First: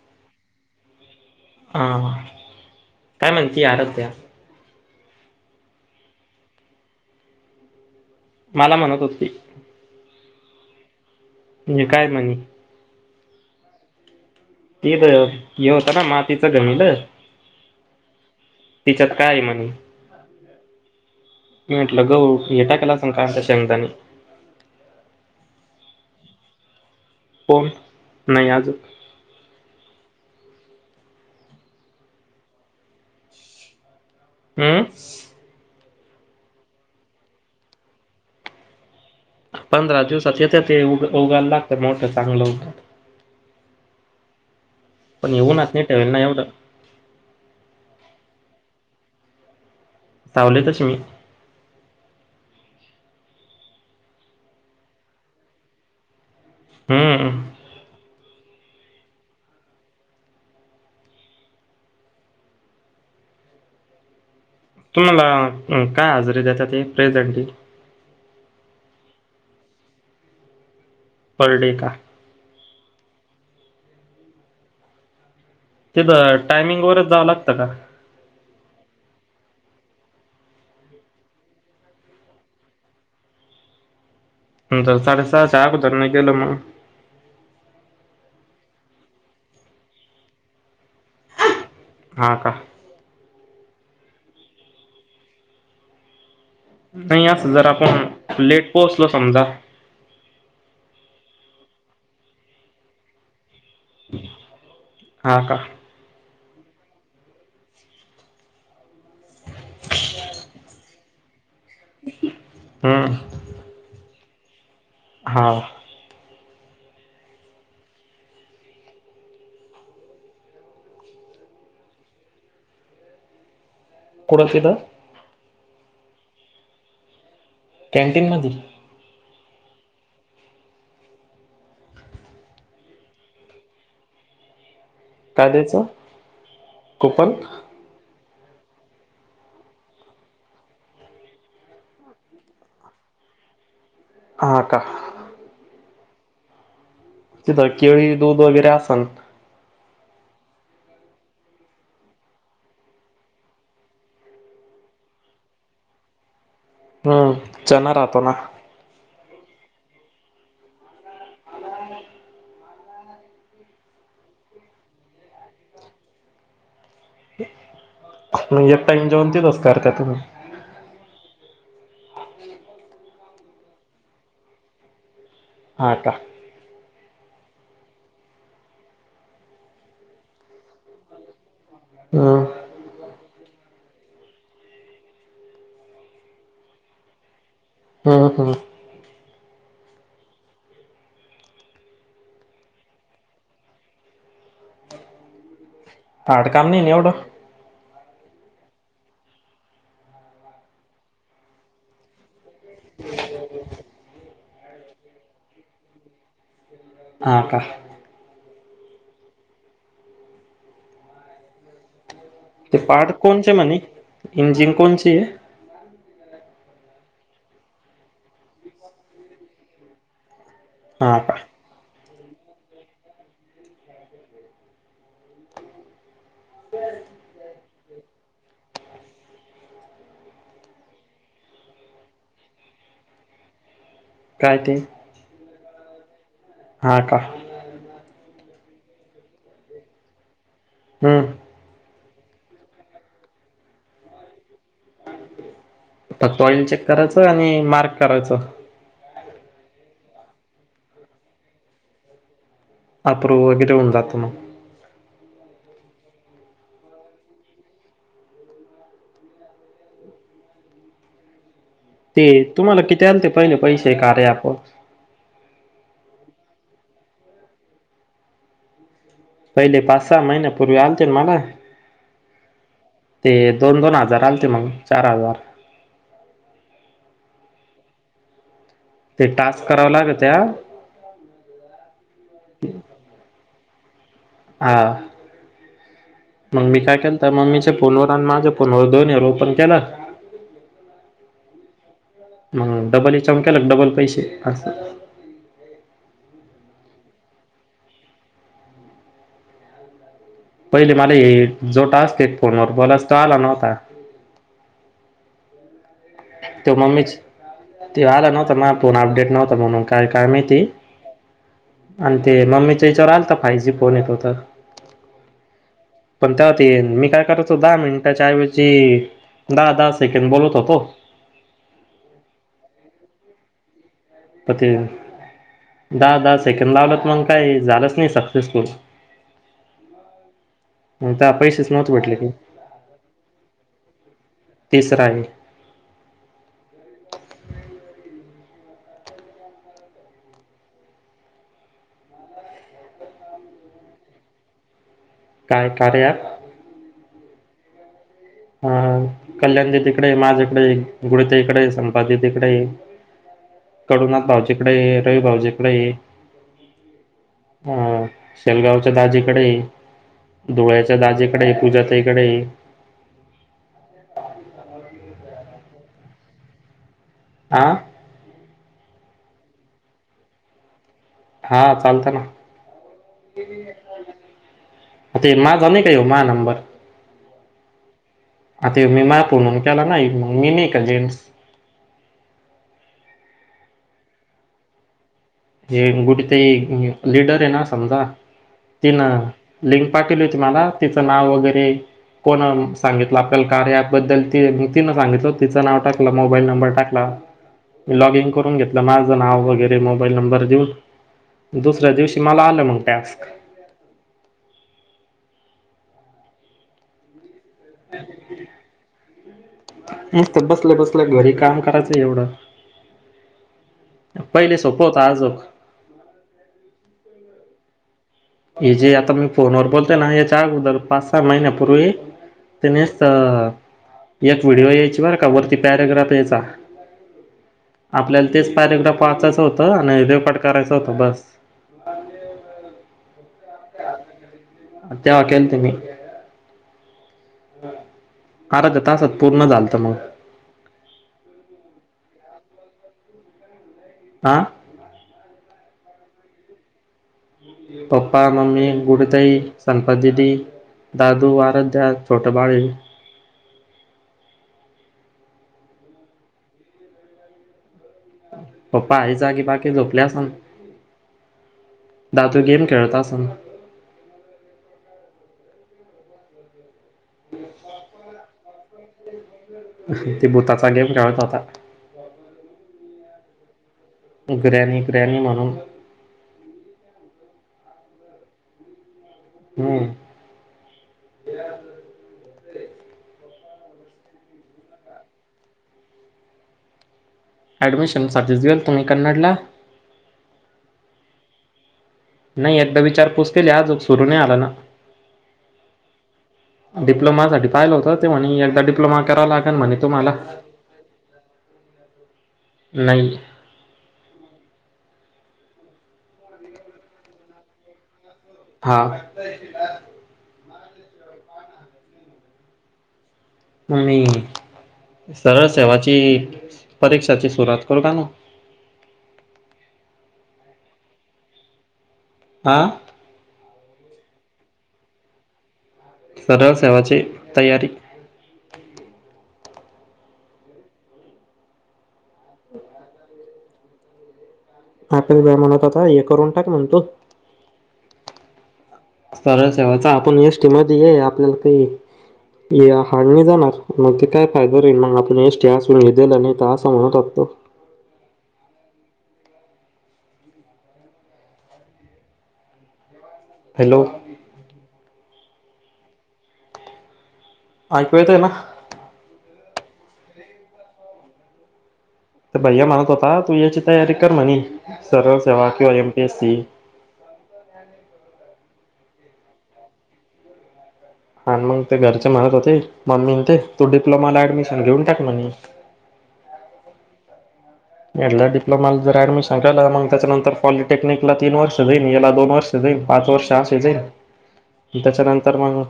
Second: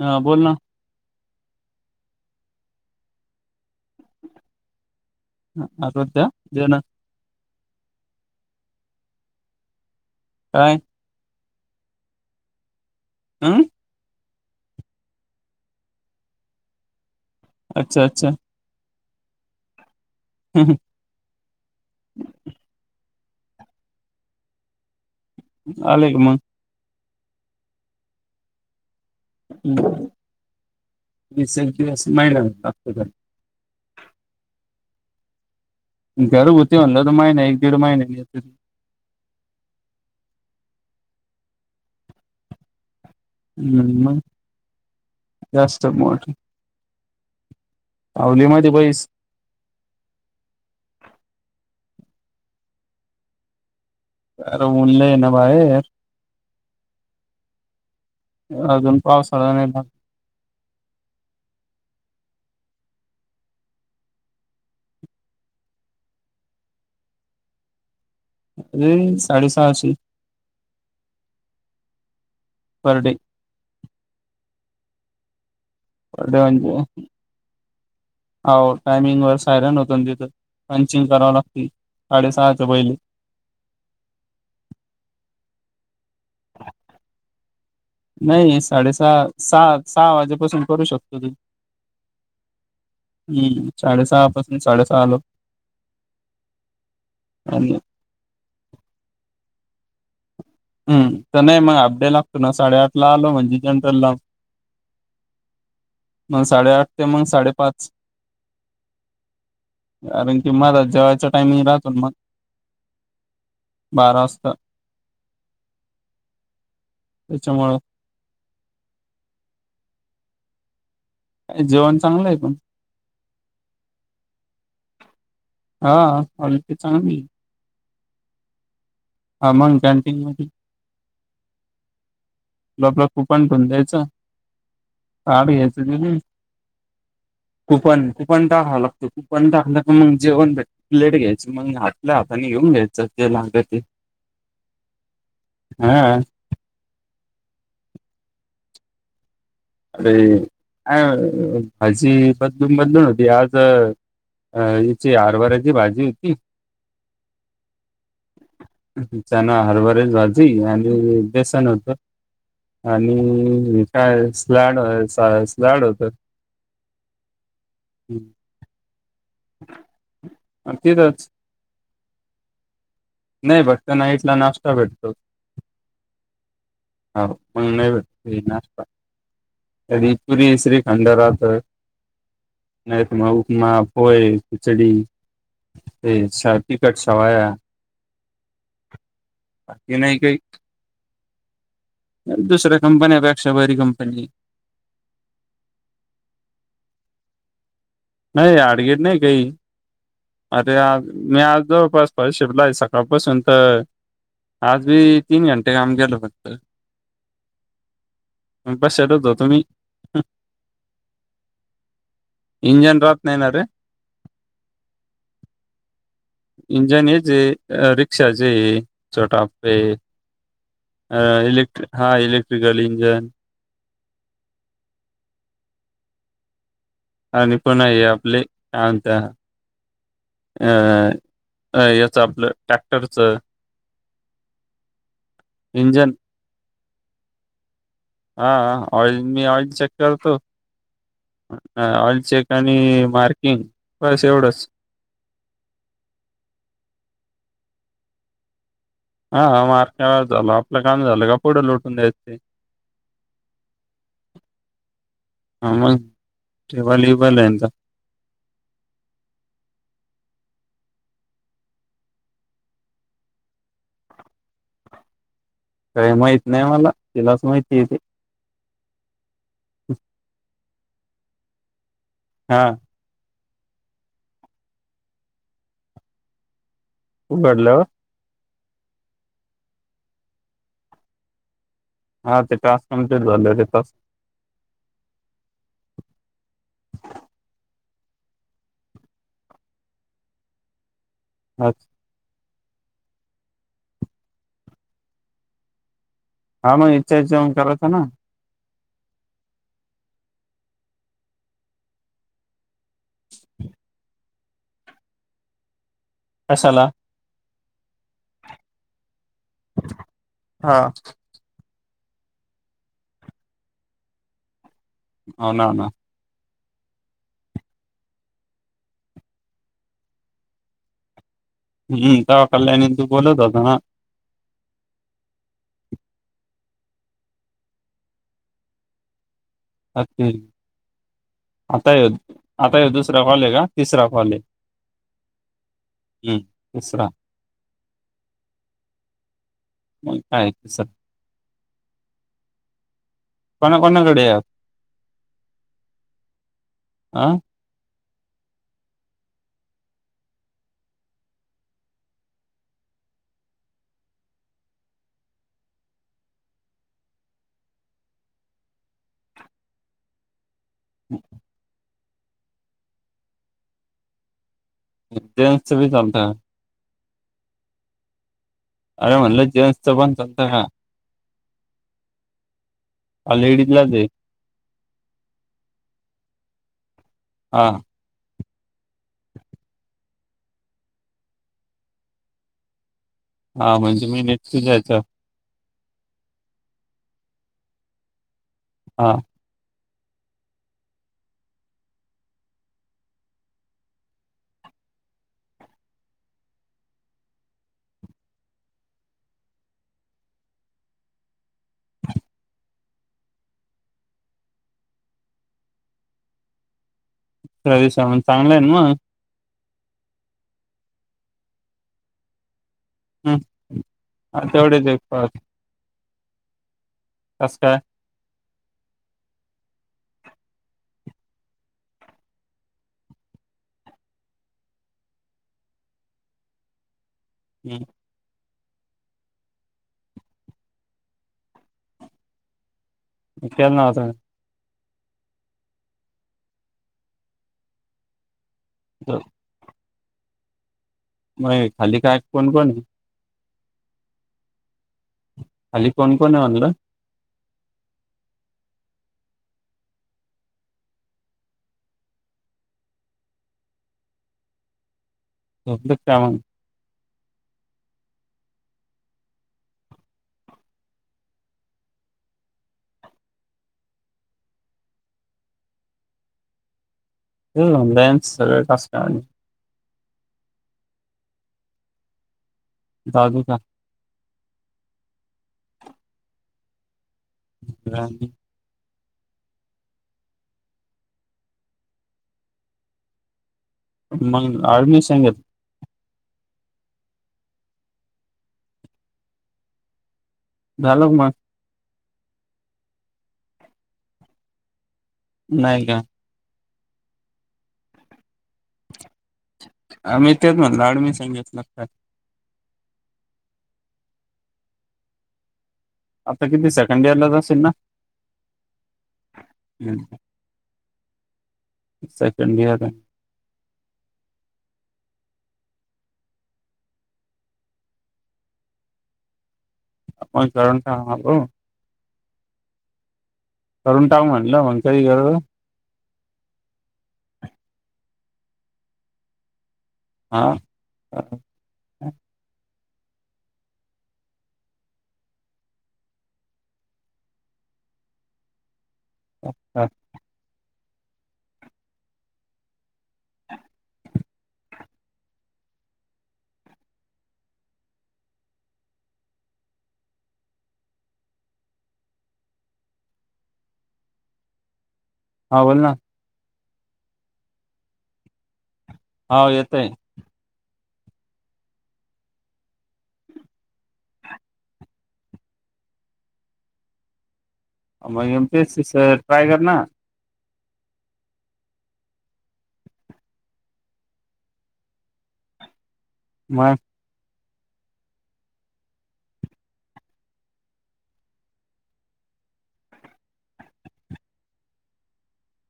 अह बोल ना हा काय म्हगती आरग त्या्या ह आध्या जन मला म्हणत होती काय म्हणजे काय म्हणे आं ते ब हे होतं ना मातीच गमील अच्छा अच्छा तिच्यात काय म्हणे हम् ह मी म्हटलं ग येटा कला स का शंगदाने अलेक मग पण नाहीयाज ्ंचु अस महिला ह घर होती म्हणलं तर महिने एक दीड महिने नाही पंधरा दिवसात येते ते उ उगायला लागत मोठं चांगलं उगा हम् पण येऊनच नाही ठेवल नाही एवढं पावलीमध्येध्ये पैस सावले तशी मी अर मुनलं आहे ना बाहेर हम्म. अजून पावसाळा नाही ना? तुम्हाला काय हजरी देतात ते प्रेझेंटीत? ए साडे सहाशे. पर डे का. Per day. पर तिथं डे टायमिंग वरच जावं लागतं का? हाव टायमिंग वर सायरन होतो ना तिथं पंचिंग कराव लागते साडेसहाच्या पहिले. नंतर साडेसहा सहा [unintelligible] केलंम. नाही साडेसहा सहा सहा वाजेपासून करू शकतो की. हा का? हम्म साडेसहा पासून साडेसहा लोक. नाही आता जरा आपण लेट पोहोचलो समजा हम कनि हाफ डे लागतो ना साडेआठला आलो म्हणजे. जनरल ला. हा का मग साडेआठ ते मग साडेपाच, कारण की मला जेवाच्या टामिंग राहात मग, हम्म बारा वास [unintelligible] हां. त्याच्यामूळ. जेवण चांगलं आहे पण. [unintelligible] हा अल्पी चांगली कॅन्टीन मध्ये. हा मंग कॅनटीन मधी. [unintelligible] आपल कुपन [unintelligible] ताट काय द्यायचं घ्यायचं, [unintelligible] कुपन कूपन. कुपन टाकावं लागतंय, कुपन टाकलं की मग जेवण भेटतं. प्लेट घ्यायची मग आपल्या हाताने घेऊन घ्यायचं जे लागत ते. हा का. हा. तिथं केळी दूध वगैरे असल. अरे अ, आ भाजी बदलून बदलून होती आज अ हिची हरभऱ्याची भाजी होती. हम्म चना राहतो ना. चना, हरभऱ्याची भाजी आणि बेसन होत, आणि काय [unintelligible] जाड होतं. म एकटा येऊन जेव [unintelligible] तिथंच नाही फक्त नाईटला नाश्ता भेटतो. आता. हा पण नाही भेटत नाश्ता, तरी पुरी श्रीखंड राहत. हम्म नाही त माव माप होय.. खिचडी ते स तिकट शेवाया. हम्म हम्म. बाकी नाही काही, दुसऱ्या कंपन्या पेक्षा बरी कंपनी. हार्ड काम नाही नि येवढ. नाही हार्ड गेड नाही काही. अरे मी अलतो फस्ट प शिपला आहे. सकाळपासून तर आज बी तीन घंटे काम गेलो फक्त. आ का. [unintelligible] ते इंजन पार्ट राहत नाही ना कोणचे, रे म्हणे इंजिन कोणचे. [inaudible] इंजन हेज हे रिक्षाचे.. छोटा अप्पे. हा अ का इलेक्ट्रिक हा इलेट्रि [unintelligible] इंजन आणि पण हे आपले, काय म्हणत्या अ अ याच आपलं टॅक्टरच. काय ते, इंजन. हा का. हा.. ऑइल मी ऑइल चेक करतो. हम. हा ऑइल चेक आणि मार्किंग बस एवढंच. फक्त ऑइल चेक कराच आणि मार्क कराचं. हा हा [unintelligible] आपल काम झालं का? पुढं लोटून द्यायचं ते. अप्रुव वगैरे होऊन जातं मग. ह मग टेबल बिबल ये त्यांचा. ते तुम्हाला किती आलते पहिले पैसे कार्या अँप वर? काय माहित नाही मला. तिलाच माहिती ये ते. पहिले पाच सहा महिने पूर्वी आलतेन मला. हा. ते दोन दोन हजार आलते, मग चार हजार. उघडल्यावर, ते टास्क करावं लागते आ. हा ते टास्क कमप्लीट झालेवर येत. [unintelligible] हा मग मी काय केलं तर मम्मीच्या फोनवर आणि माझं फोनवर दोनीवर ओपन केला. अच, म.. डबल याच्यावर केलं की डबल पैसे अस. हा मग हिच्या हेच्यावरून करायचं ना? पहिले मला हे जो टास्क हे फोनवर बोला तो आला नव्हता. तो कशाला मम्मीच. ते आला नव्हता. माझा फोन अपडेट नव्हता. म्हणून काय काय माहिती? हा आणि ते मम्मीच्या याच्यावर आलता फाइव्ह जी फोन ये तो तर. होन नाना.. तेव्हा ते मी काय करायचो? दहा मिनिटाच्या ऐवजी दहा दहा सेकंड बोलत होतो. हम्म तेव्हा कल्याणी शी बोलत होता ना? प ते दहा दहा सेकंड लावलंत मगं काही झालंच नाही सक्सेसफुल. असतील? मग त्या पैसेच नव्हते आताय भेटले की आताय दुसरा कॉल आहे का? तिसरा कॉल आहे? तिसरा आहे हम्म तिसरा. मगं काय तिसरा कोणा कोणाकडे यात? काय? कार्या अँप. ह अं कल्याण दिदीकडे, माझ्याकडे, गुड्डी ताईकडे, संपादीकडे, कडुनाथ भाऊजीकडे, रवि भाऊजीकडे, अं शेलगावच्या दाजीकडे. डोळ्याच्या दाजेकडे पूजा इकडे ये, [unintelligible] जेन्सच बी चालतय. आ, आरे म्हटल जेन्सपण चालतय हे हा चालतंय ना हा लेडीजलाच आहे ते माझा नाय काय ह्यो नंबर.? हा. आता ह्यो मी माया फोन वरुन केला नाही, मगं मी नाही का जेन्स. हा म्हणजे मी नेटची जायचं. [inaudible] तीन हा लिंक पाटवली होती मला, तिच नाव वगैरे कोण सांगितलं आपल्या कार्या ॲपबद्दल ति तीन सांगितल, तिच नाव टाकलं, मोबाईल नंबर टाकला. लॉगइन करून घेतलं माझ नाव वैगरे मगं. मोबाईल नंबर देऊन, दुसऱ्या दिवशी मला आलं मगं टॅस्क. थोड्या दिवसा चांगलं आहे ना मगं. मस्त बसल्या बसल्या घरी काम करायचंय एवढं. हा पहिले सोपं तेवढेच एक होता पाच आजोक, कसं काय? हे जे आता मी फोनवर बोलतो ना याच्या अगोदर पाच, सहा महिन्यापूर्वी त्यानेच एक व्हिडिओ यायची बरं का वरती पॅरग्राफ यायचा, हम्म आपल्याला तेच पॅरेग्राफ पा वाचायचा होतं आणि देवपाट करायचा होता बास. मी केला न्हवती मी. तेव्हा केलतो मी. आरद्या तासात तर पूर्ण झालत मगं. कोणकोणती? आ! अली कोण कोण आहे म्हणलं? पप्पा, मम्मी, गुडुताई, संपा दिदी, दादू, आराध्या, छोट बाळ. झोपलेत काय म? पप्पा, आई जागी बाकी झोपले असन. दादू गेम खेळत असन. हो ऑनलाईन सगळ कास्टवानी ते भूताचा गेम खेळत होता. जागू का? ग्रॅणी ग्रॅणी म्हणून ग्रॅनी हम्म. मग आर्मी सांगत. ऍडमिशन साठीच गेलतो मी कन्नडला. झाल का म? नाही एकदा विचारपूस केली आजूक सुरू नाही आला ना. नाही का? डिप्लोमा साठी पाहिलं होतं ते म्ह एकदा डिप्लोमा. करावा लागेल म्हणे तुम्हाला आम्ही तेच म्हणलाड म सांगितलं का. नाही. आता किती सेकंड इयर ला जाेल ना हा. हं. सेकंड घता. मगी सरळ सेवाची परीक्षाची सुरुवात करू का ना मण काररण का आल. [unintelligible] करुण टाग म्हणलं मग कारी गर सरळ सेवाची तयारी. हा. आपेस ब म्हणत आता हे करून टाक म्हण तू सरळ सेवाचा आपण य किम आपल्याला काही हा नाही जाणार मग ते काय फायदा राहील मग आपण एसीून लला नाही तर असं म्हणत असगतो. हॅलो. हा बोल ना. ऐकू येतय ना. होा येतय. ते भैया म्हणत होता तू याची तयारी कर म्हणे सरळ सेवा किंवा एम पीएस सी अ मगमते ट्रय कर ना. हा मग ते घरचे म्हणत होते मम्मी ते तू डिप्लोमाला ऍडमिशन घेऊन टाक म्ह. [unintelligible] डिप्लोमाला जर ऍडमिशन केलं मग त्याच्यानंतर पॉलिटेक्निकला तीन वर्ष जाईन याला दोन वर्ष जाईल पाच वर्ष असे जाईन त्याच्यानंतर मग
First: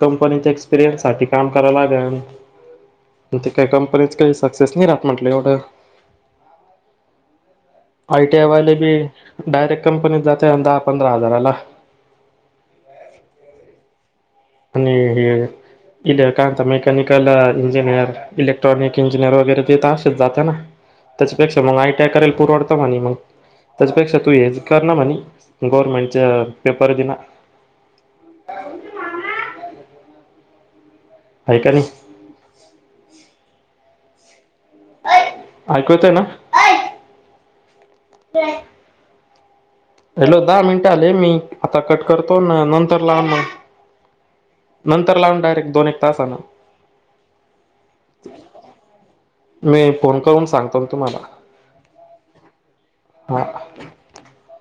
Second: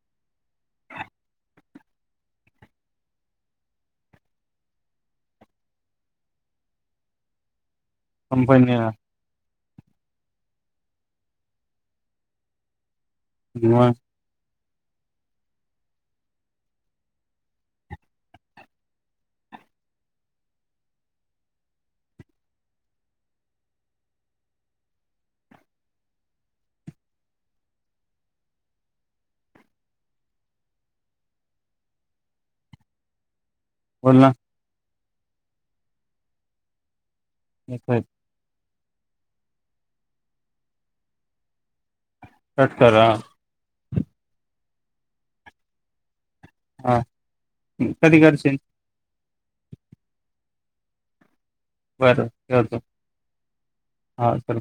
कंपनीच्या एक्सपिरियन्स सा काम करायला लागे ते काही कंपनीच काही सक्सेस नाही राहत म्हटलं एवढं. आय कंपनी टीवालेबी डायरेक्ट कंपनीत जाते दहा पंधरा हजाराला. [inaudible] आणि हे इ कायत मेकॅनिकल इंजिनियर इलेक्ट्रॉनिक इंजिनियर वगैरे देत असेच जाते ना त्याच्यापेक्षा मग आयटी आय करायला पुरवडत म्हणे म त्याच्यापेक्षा तू हे कर ना म्ह गवर्मेंट पेपर दिना. हा काणी बोल ना. ऐकवतय ना. [inaudible] हॅलो दहा मिनट आले मी आता कट करतो ना कट नंतर करा लाव मग. नंतर लावू डायरेक्ट दोन एक तासा न. हा कधी करचिल.? मी फोन करून सांगतो तुम्हाला. बरं ठेवतो. हां हा चल.